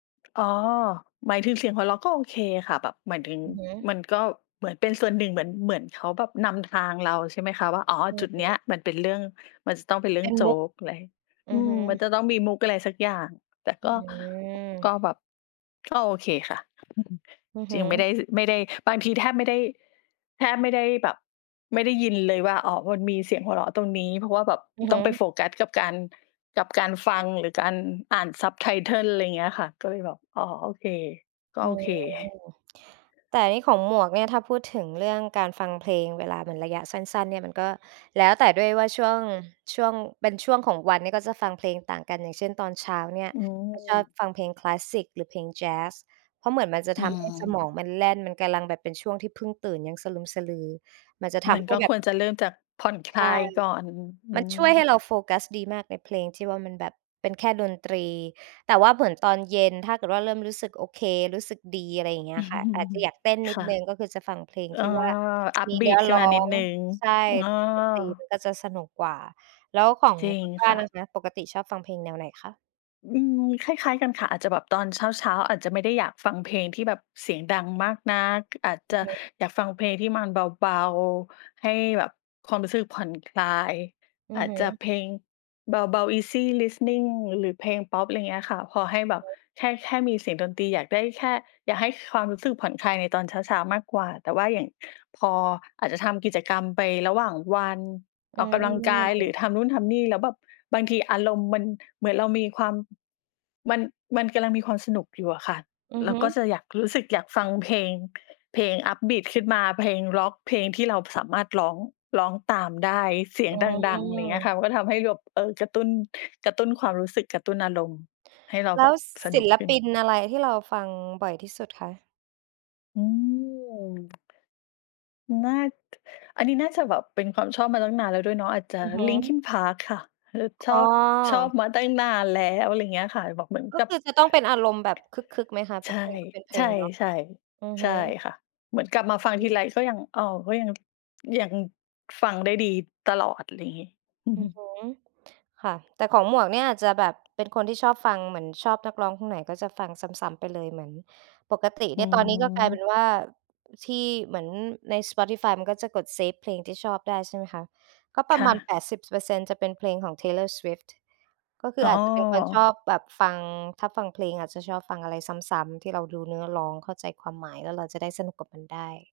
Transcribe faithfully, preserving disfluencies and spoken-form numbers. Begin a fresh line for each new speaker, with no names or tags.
อ๋อ หมายถึงเสียงของเราก็โอเคค่ะ แบบหมายถึง
อือฮ
ม
ึ
ันก็เหมือนเป็นส่วนหนึ่ง เหมือน เหมือนเขาแบบนำทางเรา ใช่ไหมคะว่า อ๋อ
อ
จุดเ
ื
นี้ย
อ
มันเป็นเรื่อง มันจะต้องเป็นเรื่
เ
อ
ป
ง
็น
โจ๊
มุก
กอะไร อ
อ
ื
ือฮ
ม
ึ
มันจะต้องมีมุกอะไรสักอย่าง แต่
อ
ก็ ก็
ืม
แบบ ก็โอเคค่ะ
อือ
จ
ฮ
ริงไม่ไ
ึ
ด้ ส ไม่ได้ บางทีแทบไม่ได้ แทบไม่ได้แบบ ไม่ได้ยินเลยว่า อ๋อ มันมีเสียงหัวเราะตรงนี้ เพราะว่าแบบ
อือ
ต
ฮ
้องไป
ึ
โฟกัสกับการ กับการฟัง หรือการอ่าน subtitle อะไรอย่างเงี้ยค่ะ ก็เลยแบบ อ๋อ โอเค ก็
โอ
โ
้
อ
โฮ
เค
แต่นี่ของหมวกเนี่ย ถ้าพูดถึงเรื่องการฟังเพลง เวลาเหมือนระยะสั้น ๆ เนี่ย มันก็แล้วแต่ด้วยว่า ช่วง ช่วง เป็นช่วงของวันเนี่ย ก็จะฟังเพลงต่างกัน อย่างเช่น ตอนเช้าเนี่ย
อื
ก็ชอบ
ม
ฟังเพลงคลาสสิก หรือเพลงแจ๊ส เพราะเหมือนมันจะ
อื
ทำให้ส
ม
มองมันแล่น มันกำลังแบบเป็นช่วงที่พึ่งตื่นยังสลึมสะลือ มันจะท
มัน
ำให
ก
้
็
แบ
ค
บ
วรจะเริ่มจากผ่อนคล
ใช
า
่
ยก่อน อื
มันช่วยให
ม
้เราโฟกัสดีมากเลย เพลงที่ว่ามันแบบเป็นแค่ดนตรี แต่ว่าเหมือนตอนเย็น ถ้าเกิดว่าเริ่มรู้สึกโอเค รู้สึกดี อะไรอย่างเงี้ยค่ะ อาจจะอยากเต้นนิ
ค
ด
่ะ
หนึ่ง ก็คือจะฟังเพลง
เออ
ที่ว่ามีเนื้
upbeat
อ
ขึ้
ร
น
้
ม
อ
านิด
ง
หนึ่ง
ใช่
อ้อ
ดนตรีมันก็จะสนุกกว่า แล้วของ
จริ
ค
ง
ุณบ้
ค
าน
่ะ
นะคะ ปกติชอบฟังเพลงแนวไหนคะ?
อืม คล้าย ๆ กันค่ะ อาจจะแบบตอนเช้า ๆ อาจจะไม่ได้อยากฟังเพลงที่แบบเสียงดังมากนัก อาจจ
อื
ะ
อฮึ
อยากฟังเพลงที่มันเบา ๆ ให้แบบความรู้สึกผ่อนคลาย
อื
อ
อ
าจ
ฮ
จะ
ึ
เพลงเบา ๆ easy listening หรือเพลงพอป อะไรอย่างเงี้ยอะค่ะ พอให้แบบ
อือฮึ
แค่ แค่มีเสียงดนตรี อยากได้แค่ อยากให้ความรู้สึกผ่อนคลายในตอนเช้า ๆ มากกว่า แต่ว่าอย่างพอ อาจจะทำกิจกรรมไประหว่างวัน
อ
อ
ื
อกกำลังกาย หรื
ม
อทำนู่นทำนี่ แล้วแบบบางทีอารมณ์มันเหมือนเรามีความ มัน มันกำลังมีความสนุกอยู่อะค่ะ
อือ
เร
ฮ
า
ึ
ก็จะอยากรู้สึกอยากฟังเพลง เพลง upbeat ขึ้นมา เพลงร็อก เพลงที่เราสามารถร้อง ร้องตามได้เสียง
อื
ดัง ๆ อะไรอย่างเงี้ยค
ม
่ะ มันก็ทำให้เราแบบ เออ กระตุ้น กระตุ้นความรู้สึก กระตุ้นอารมณ์ ให้เรา
แล
แบ
้ว
บส
ศ
นุ
ิ
ก
ล
ขึ้
ปิ
น
นอะไรที่เราฟังบ่อยที่สุดคะ?
อืม น่า อันนี้น่าจะแบบเป็นความชอบมาตั้งนานแล้วด้วยเนาะ อาจจะ
อือฮึ
Linkin Park ค่ะ เออ ช
อ
อ
๋
บ ชอบ
อ
มาตั้งนานแล้ว อะไรอย่างเงี้ยค่ะ แบบเหมือน
ก็
กับ
คือจะต้องเป็นอารมณ์แบบคึก ๆ ไหมคะ? เพ
ใ
ร
ช
า
่
ะเพลงก็เป็นเพ
ใ
ล
ช
งร็อก
่
อือ
ๆ ใ
ฮ
ช
ึ
่ค่ะ เหมือนกลับมาฟัง
อื
ทีไร
ม
ก็ยัง อ้อ ก็ยัง ยังฟังได้ดีตลอด อะไรอย่างงี้ อือ
อ
ฮ
ื
ึ
อฮึ ค่ะ แต่ของหมวกเนี่ย อาจจะแบบเป็นคนที่ชอบฟัง เหมือนชอบนักร้องคนไหนก็จะฟังซ้ำ ๆ ไปเลย เหมือนปกติ
อ
เ
ื
นี่ย ตอนนี้ก็กลายเป็
ม
นว่า ที่เหมือนใน Spotify มันก็จะกดเซฟเพลงที่ชอบได้ ใช่ไหมคะ ก็ปร
ค
ะ
่
มาณ
ะ
แปดสิบเปอร์เซ็นต์ จะเป็นเพลงของ Taylor Swift ก็คือ
อ๋
อ
อ
าจจะเป็นคนชอบแบบฟัง ถ้าฟังเพลงอาจจะชอบฟังอะไรซ้ำ ๆ ที่เราดูเนื้อร้อง เข้าใจความหมาย แล้วเราจะได้สนุกกับมันได้